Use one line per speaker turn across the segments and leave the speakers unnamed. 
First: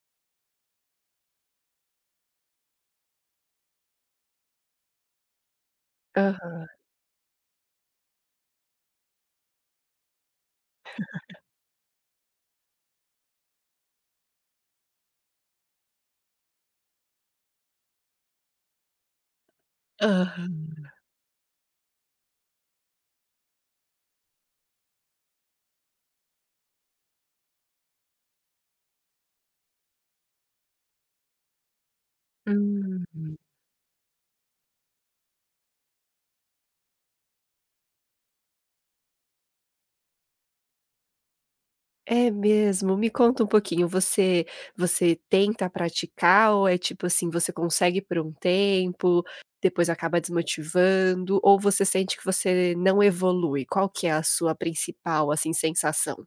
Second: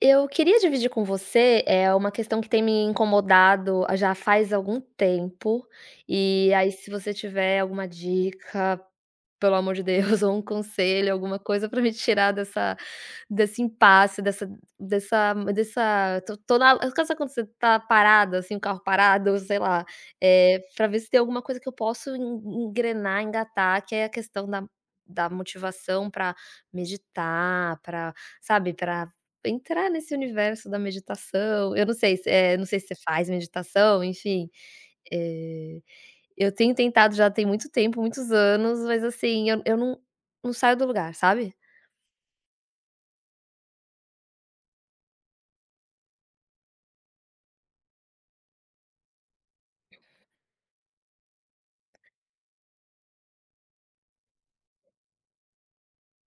Eu queria dividir com você, é uma questão que tem me incomodado a já faz algum tempo, e
Aham.
aí se você tiver alguma dica, pelo amor de Deus, ou um conselho, alguma coisa para me tirar dessa desse impasse, dessa dessa dessa tô tô na sabe, quando você tá parada, assim, o carro parado, sei lá, é
Aham.
para ver se tem alguma coisa que eu posso en engrenar, engatar, que é a questão da motivação para meditar, para sabe, para entrar nesse universo da meditação. Eu não sei se não sei se você
Hum,
faz meditação, enfim. Eh, eu tenho tentado já tem muito tempo, muitos anos, mas assim, eu não não saio do lugar, sabe?
é mesmo? Me conta um pouquinho, você tenta praticar ou é tipo assim, você consegue por um tempo, depois acaba desmotivando, ou você sente que você não evolui? Qual que é a sua principal, assim, sensação?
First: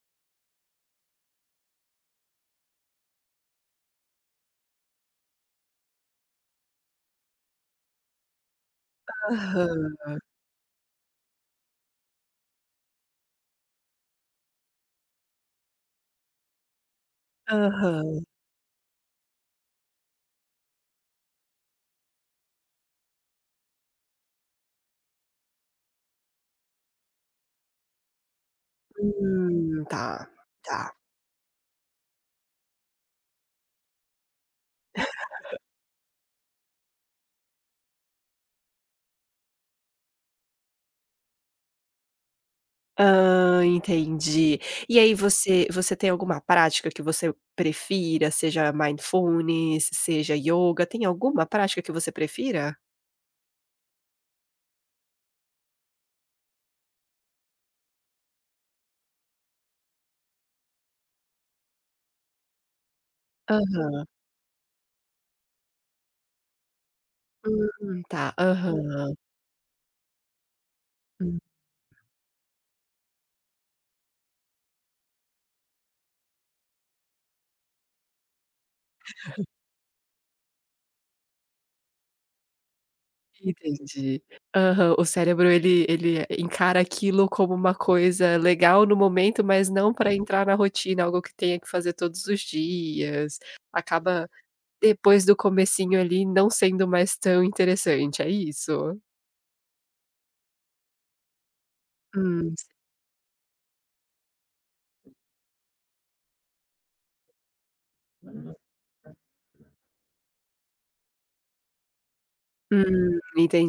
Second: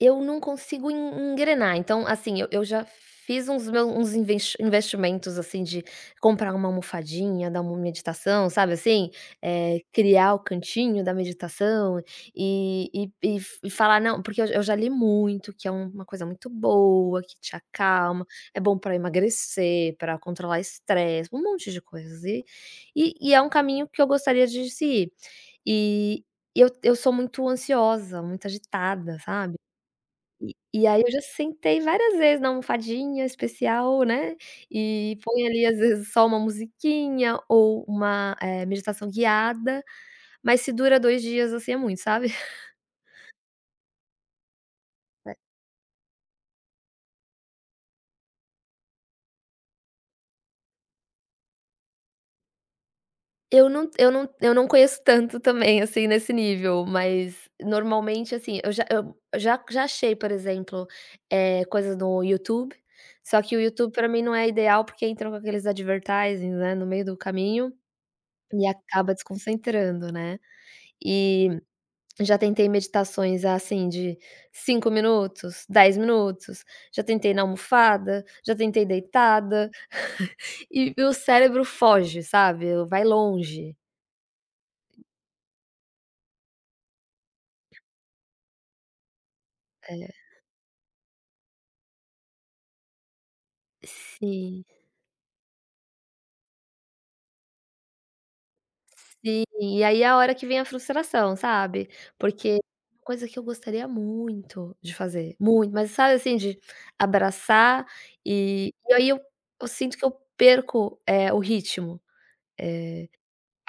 Eu não consigo en engrenar, então, assim, eu já fiz uns meus uns investimentos, assim, de comprar uma almofadinha da mo meditação, sabe, assim? Eh,
Aham,
criar o cantinho da meditação e e e falar: "Não", porque eu já li muito que é uma coisa muito boa, que te
aham.
acalma, é bom para emagrecer, para controlar estresse, um monte de coisas e é um caminho que eu gostaria de seguir. E e eu sou muito ansiosa, muito agitada, sabe?
Tá,
E
tá.
e aí eu já sentei várias vezes na almofadinha especial, né, e põe ali às vezes só uma musiquinha ou uma, meditação guiada, mas se dura 2 dias, assim, é muito, sabe.
Hã, entendi. E aí
É.
você tem alguma prática que você prefira, seja mindfulness, seja yoga, tem alguma prática que você prefira?
Eu não conheço tanto também, assim, nesse nível, mas normalmente, assim, eu já achei, por exemplo, coisas no YouTube, só que o YouTube pra
Aham.
mim não é ideal, porque entram com aqueles advertising, né, no meio do caminho,
Tá.
e acaba
Aham.
desconcentrando, né.
Hum,
E já tentei meditações, assim, de 5 minutos, 10 minutos, já tentei na almofada, já tentei deitada, e o cérebro foge, sabe, vai longe.
entendi. Aham, o cérebro ele encara aquilo como uma coisa legal no momento, mas não para
É.
entrar na rotina, algo que tenha que fazer todos os dias, acaba
Sim,
depois do comecinho ali não sendo mais tão interessante, é isso?
sim. E aí é a hora que vem a frustração, sabe, porque é
Hum.
uma coisa que eu gostaria muito de fazer, muito, mas sabe, assim, de abraçar, e aí eu sinto que eu perco, o ritmo. É.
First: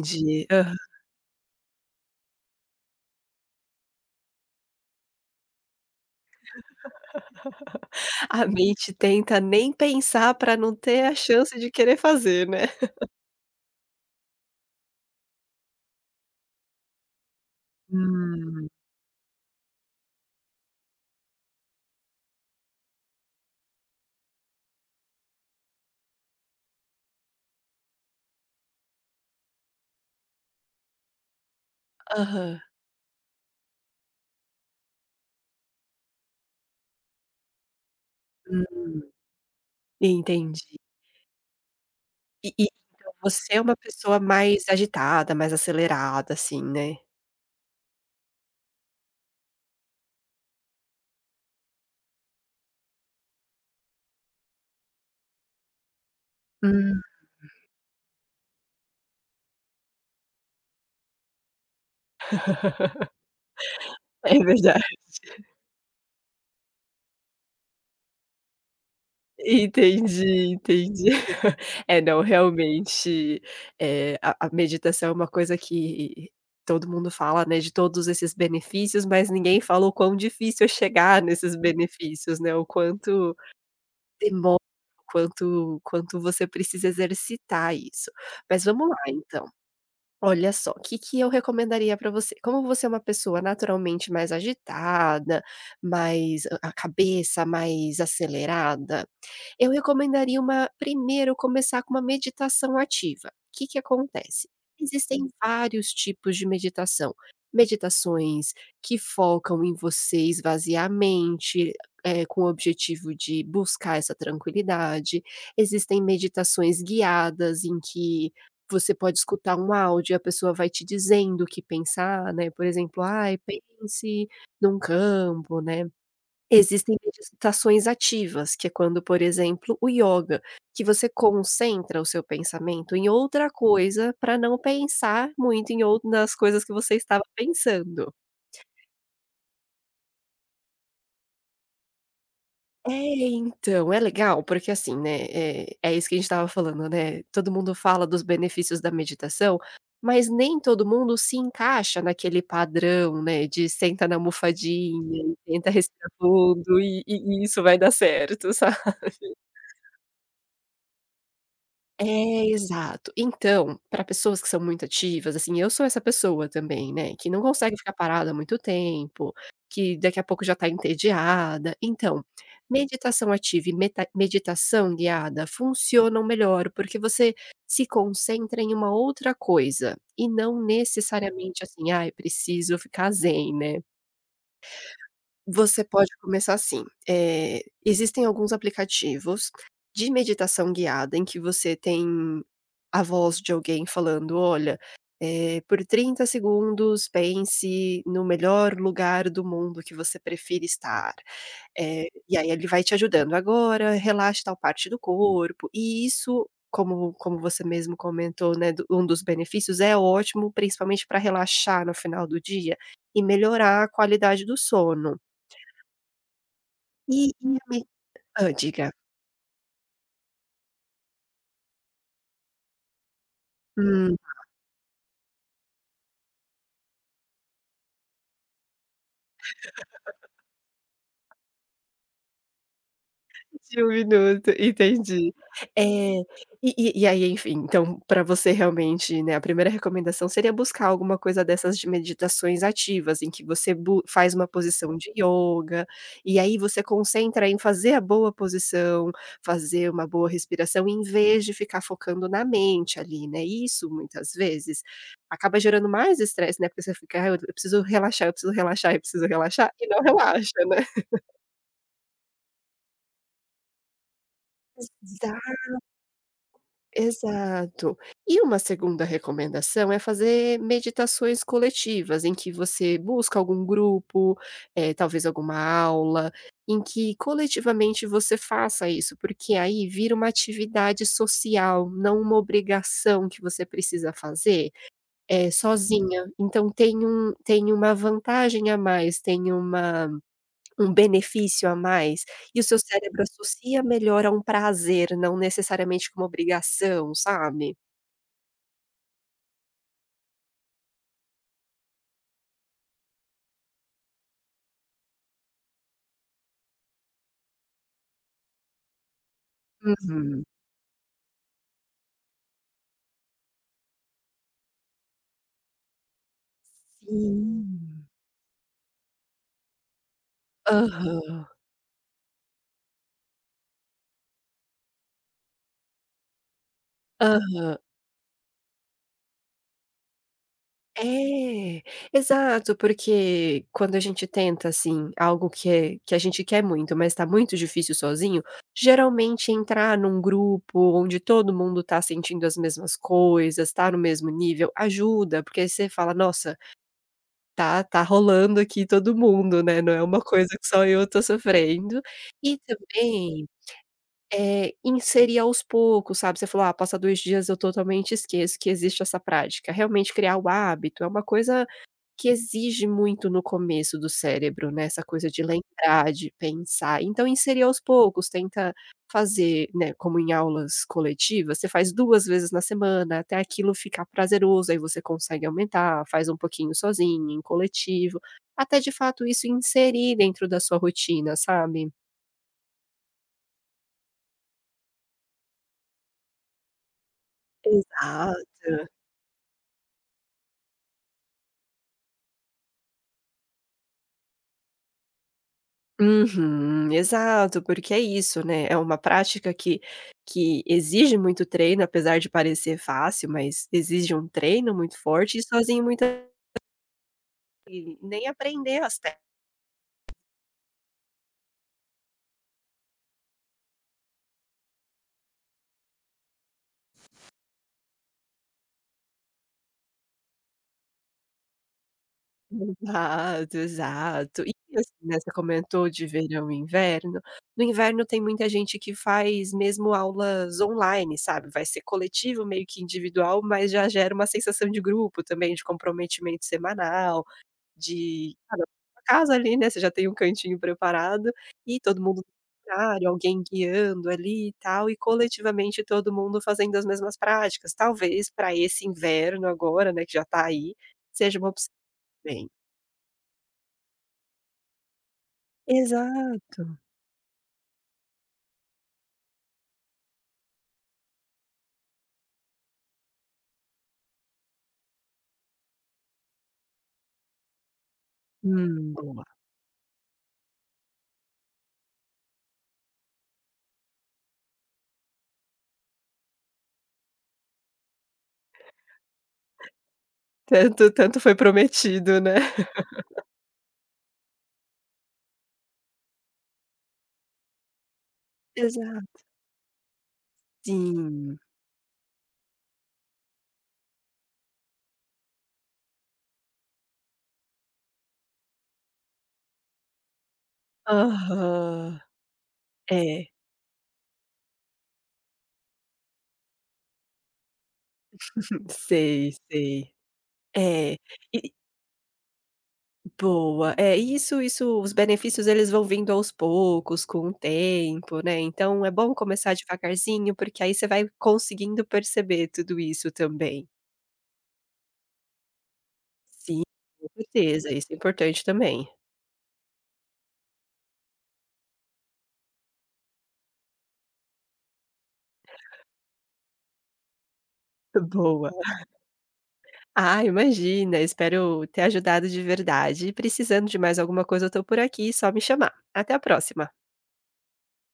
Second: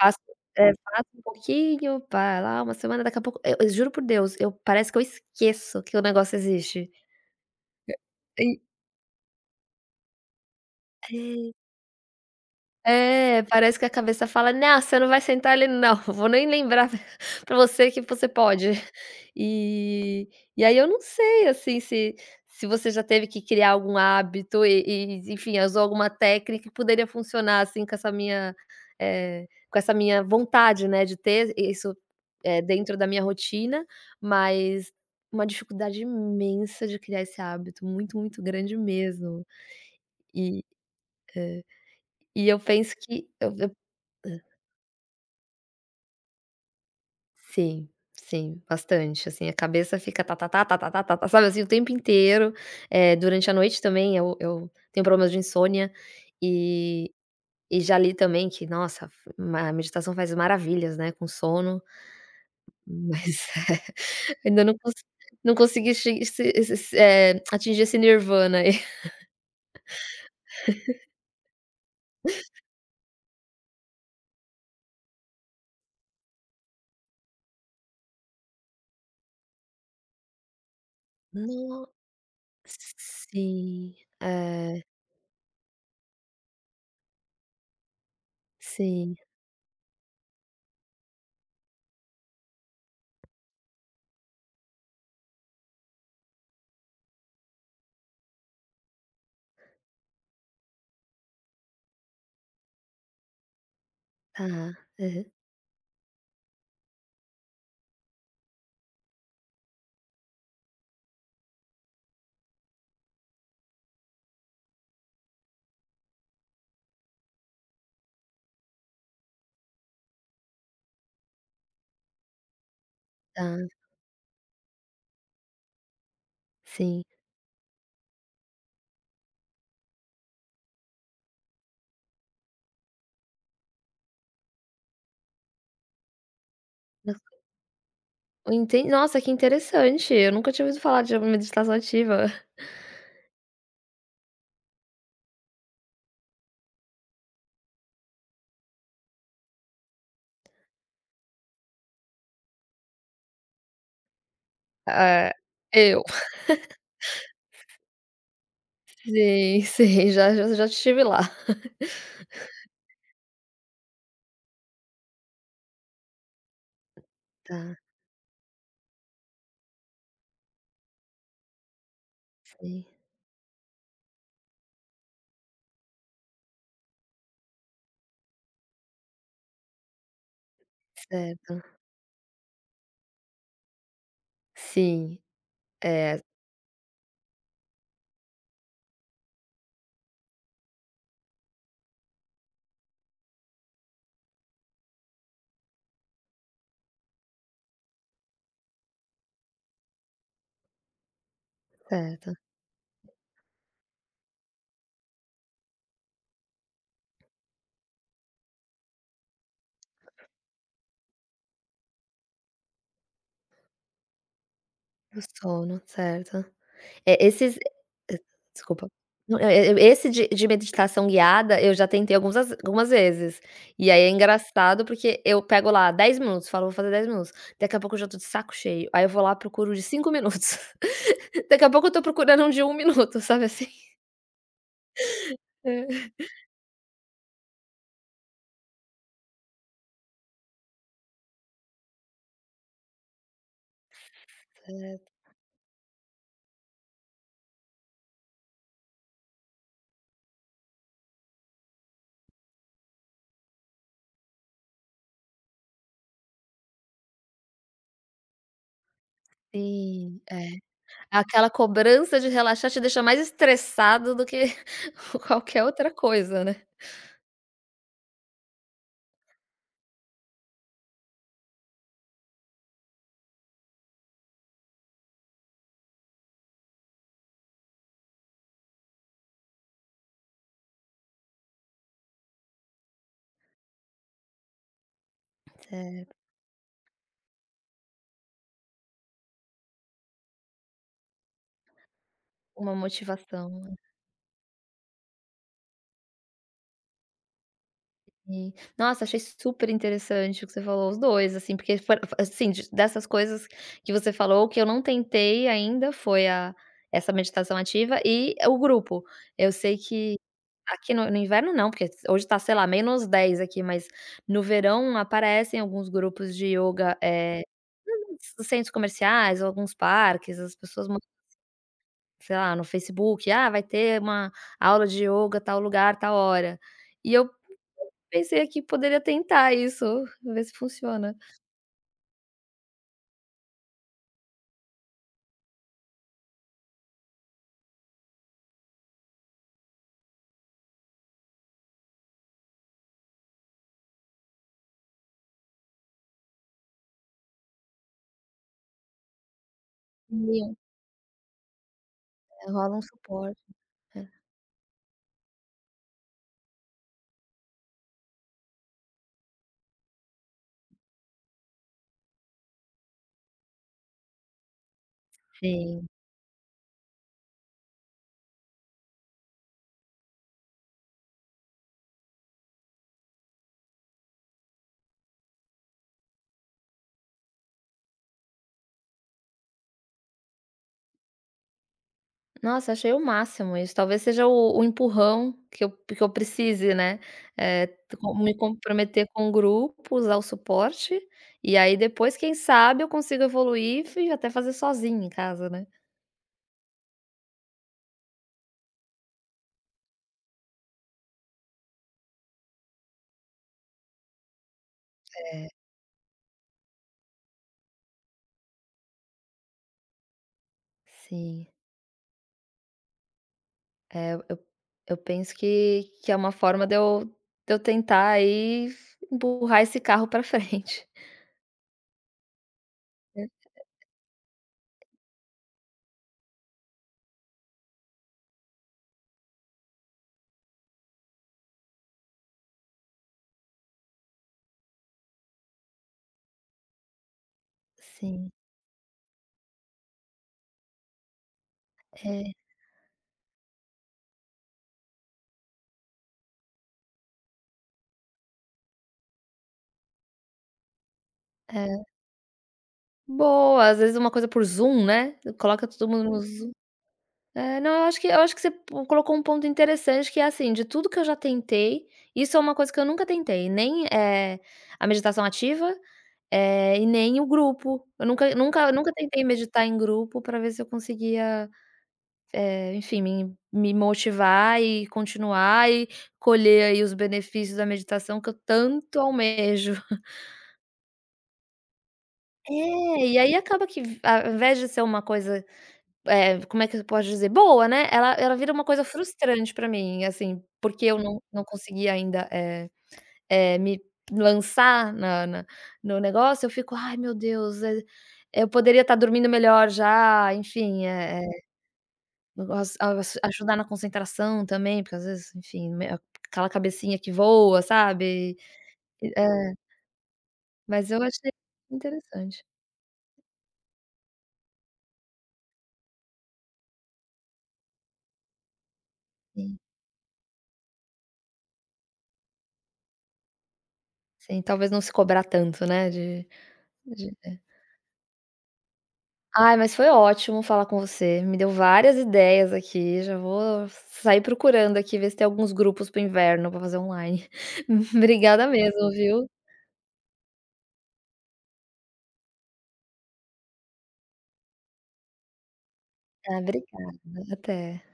Faço é,
Aham.
faço um pouquinho, pá, lá uma semana, daqui a pouco eu juro por Deus, eu parece que eu esqueço que o negócio existe.
A mente tenta nem pensar pra não ter a
E
chance de querer fazer, né.
é, é, parece que a cabeça fala: "Não, você não vai sentar ali não, vou nem lembrar pra você que você
Hum.
pode". E e aí eu não sei, assim, se você já teve que criar algum hábito e enfim, usou alguma técnica que poderia funcionar, assim, com essa minha, com essa minha vontade, né, de ter isso,
Aham.
dentro da minha rotina, mas uma dificuldade imensa de criar esse hábito, muito, muito grande
Hum,
mesmo. E
entendi.
e
E
eu
e
penso
então
que eu
você é
eu
uma pessoa mais agitada, mais acelerada, assim, né?
Sim, sim, bastante, assim, a cabeça fica tá tá tá tá tá tá tá tá, sabe, assim, o tempo inteiro, durante a noite também eu tenho problemas de insônia,
Hum.
e e já li também que, nossa, ma a meditação faz maravilhas, né, com sono, mas
É
ainda
verdade.
não consegui che se esse se eh, atingir esse nirvana aí.
Entendi, entendi. É, não, realmente, a meditação é uma coisa que todo mundo fala, né, de todos esses benefícios, mas ninguém fala o quão difícil é chegar nesses
No,
benefícios, né, o quanto
sim,
demora,
é,
o quanto você precisa exercitar isso. Mas vamos lá,
sim,
então. Olha só, o que que eu recomendaria para você? Como você é uma pessoa naturalmente mais agitada, mais a cabeça mais acelerada, eu recomendaria uma primeiro começar com uma meditação ativa. O Que que
tá,
acontece?
aham,
Existem vários tipos de meditação. Meditações que focam em você esvaziar a mente, com o objetivo de buscar essa tranquilidade. Existem meditações guiadas em que você pode escutar um áudio e a pessoa vai te dizendo o que pensar, né, por exemplo: "Ai,
tá,
pense num campo", né. Existem
sim.
meditações ativas, que é quando, por exemplo, o ioga, que você concentra o seu pensamento em outra coisa, para não pensar muito em ou nas coisas que você estava pensando.
Enten Nossa, que interessante, eu nunca tinha ouvido falar de meditação ativa.
É, então, é legal, porque assim, né, é isso que a gente estava falando, né, todo mundo fala dos benefícios da meditação, mas nem todo mundo se encaixa naquele padrão, né, de senta na almofadinha
É,
e tenta
eu.
respirar fundo e isso vai dar certo, sabe.
Sim, sim, já estive lá.
É, exato. Então, para pessoas que são muito ativas, assim, eu sou essa pessoa também, né, que não consegue
Tá,
ficar parada muito tempo, que daqui a pouco já está entediada. Então,
sim,
meditação ativa e meta meditação guiada funcionam melhor, porque você se concentra em uma outra coisa, e não
certo.
necessariamente assim: "Ai, preciso ficar zen", né.
Sim,
Você pode
é,
começar assim, existem alguns aplicativos de meditação guiada em que você tem a voz de alguém falando: "Olha, eh, por 30 segundos pense no melhor lugar do mundo que você prefira estar". Eh,
certo.
e aí ele vai te ajudando: "Agora relaxe tal parte do corpo". E isso, como como você mesmo comentou, né, do um dos benefícios, é ótimo principalmente para relaxar no final do dia e melhorar a qualidade do
Do
sono.
sono, certo.
E
É,
e
esses
realmente
eh, desculpa.
Diga.
Não, e esse de meditação guiada, eu já tentei alguns as algumas vezes. E aí é
Hum.
engraçado, porque eu pego lá 10 minutos, falo: "Vou fazer 10 minutos". Daqui a pouco eu já tô de saco cheio, aí eu vou lá procuro o de 5 minutos. Daqui a pouco eu tô procurando um de 1 minuto, sabe assim?
De 1 minuto, entendi.
É.
Eh, e aí, enfim, então pra você realmente, né, a primeira recomendação seria buscar alguma coisa dessas de meditações ativas, em que você bu faz uma posição
É,
de ioga, e aí você concentra em fazer a boa posição, fazer uma boa respiração, em vez de ficar focando na mente ali, né. Isso, muitas vezes, acaba gerando mais estresse, né, porque você fica: "Ai, eu preciso relaxar, eu preciso relaxar, eu preciso relaxar", e não
sim, é.
relaxa, né.
Aquela cobrança de relaxar te deixa mais estressado do que
Exa
qualquer outra coisa, né.
exato. E uma segunda recomendação é fazer meditações coletivas, em que você busca algum grupo, talvez alguma aula, em que coletivamente você faça isso, porque aí vira uma atividade social, não uma obrigação que você precisa fazer,
É,
sozinha. Então tem uma vantagem a mais, tem uma um benefício a mais, e o
uma
seu cérebro
motivação.
associa melhor a um prazer, não necessariamente com uma obrigação, sabe?
Sim. Nossa, achei super interessante o que você falou, os 2 assim, porque for assim, de dessas coisas que você falou, o que eu não tentei ainda foi a essa meditação ativa e o grupo. Eu sei que
Uhum.
aqui no inverno não, porque hoje tá, sei lá, -10 aqui, mas no verão aparecem alguns grupos de yoga
Sim.
nos centros comerciais ou alguns parques, as pessoas man
Aham,
sei lá, no Facebook: "Ah, vai ter uma aula de ioga tal lugar, tal hora". E eu.
aham.
Pensei aqui, poderia tentar isso, ver se funciona.
É, exato, porque quando a gente tenta, assim, algo que a gente quer muito, mas tá muito difícil sozinho, geralmente entrar num grupo onde todo mundo tá sentindo as mesmas coisas, tá no mesmo nível, ajuda, porque aí você fala: "Nossa, tá rolando aqui todo mundo, né, não é uma coisa
Sim,
que só eu tô sofrendo. E
rola um suporte,
também,
né.
inserir aos poucos, sabe, você falou: "Ah, passa 2 dias eu totalmente esqueço que existe essa prática". Realmente criar o hábito é uma coisa que exige muito no começo do cérebro, né, essa coisa de
Sim.
lembrar, de pensar, então inserir aos poucos, tenta fazer, né, como em aulas coletivas, você faz 2 vezes na semana, até aquilo ficar prazeroso, aí você consegue aumentar, faz um pouquinho sozinho, em coletivo, até de fato isso inserir dentro da sua rotina, sabe?
Nossa, achei o máximo isso, talvez seja o empurrão que eu precise, né, eh, co me
Exato.
comprometer com grupos, usar o suporte, e aí depois quem sabe eu consigo evoluir e até fazer sozinha em casa, né.
Uhum, exato, porque é isso, né, é uma prática que exige muito treino, apesar de parecer fácil, mas exige um treino muito forte e sozinho muita e nem aprender as técnicas.
Sim, é, eu penso que é uma forma de eu tentar aí empurrar esse carro para frente.
Exato, exato. E assim, né, você comentou de verão e inverno. No inverno tem muita gente que faz mesmo aulas online, sabe, vai ser coletivo, meio que individual, mas já gera uma sensação de grupo também, de comprometimento semanal.
Sim,
De cada casa ali, né, você já tem um cantinho preparado, e todo mundo
é,
no horário, alguém guiando ali e tal, e coletivamente todo mundo fazendo as mesmas práticas, talvez para esse inverno agora, né, que já tá aí, seja uma opção
é.
também.
Boa, às vezes uma coisa por Zoom, né, coloca todo mundo no Zoom.
Exato.
É, não, eu acho que você colocou um ponto interessante que é assim, de tudo que eu já tentei, isso é uma coisa que eu nunca tentei, nem, a meditação ativa, e nem o grupo. Eu nunca tentei
Boa.
meditar em grupo para ver se eu conseguia, enfim, me motivar e continuar e colher aí os benefícios da meditação que eu tanto almejo.
Tanto foi prometido, né.
É, e aí acaba que, ao invés de ser uma coisa. Como é que eu posso dizer? Boa, né, ela vira uma coisa
Exato.
frustrante pra mim, assim, porque eu
Sim.
não consegui ainda, me lançar na na no negócio. Eu fico: "Ai, meu Deus, eu poderia estar dormindo melhor já", enfim,
Aham.
eu gosto
É.
ajudar na concentração também, porque às vezes, enfim, me. Aquela cabecinha que voa, sabe? E
Sei,
é,
sei.
mas
É.
eu achei
E
interessante.
Boa. É, isso os benefícios eles vão vindo aos poucos, com o tempo, né, então é bom começar
Sim,
devagarzinho, porque aí você vai conseguindo perceber tudo isso também.
sim, talvez não se cobrar tanto, né, de
Sim, com
de.
certeza, isso é importante também.
Ai, mas foi ótimo falar com você. Me deu várias ideias aqui. Já vou sair procurando aqui, ver se tem alguns grupos para o inverno para fazer online. Obrigada
Boa.
mesmo, viu?
Ah, imagina, espero ter ajudado de verdade e precisando de mais alguma coisa eu estou por aqui, só me chamar. Até a
Ah,
próxima.
obrigada. Até.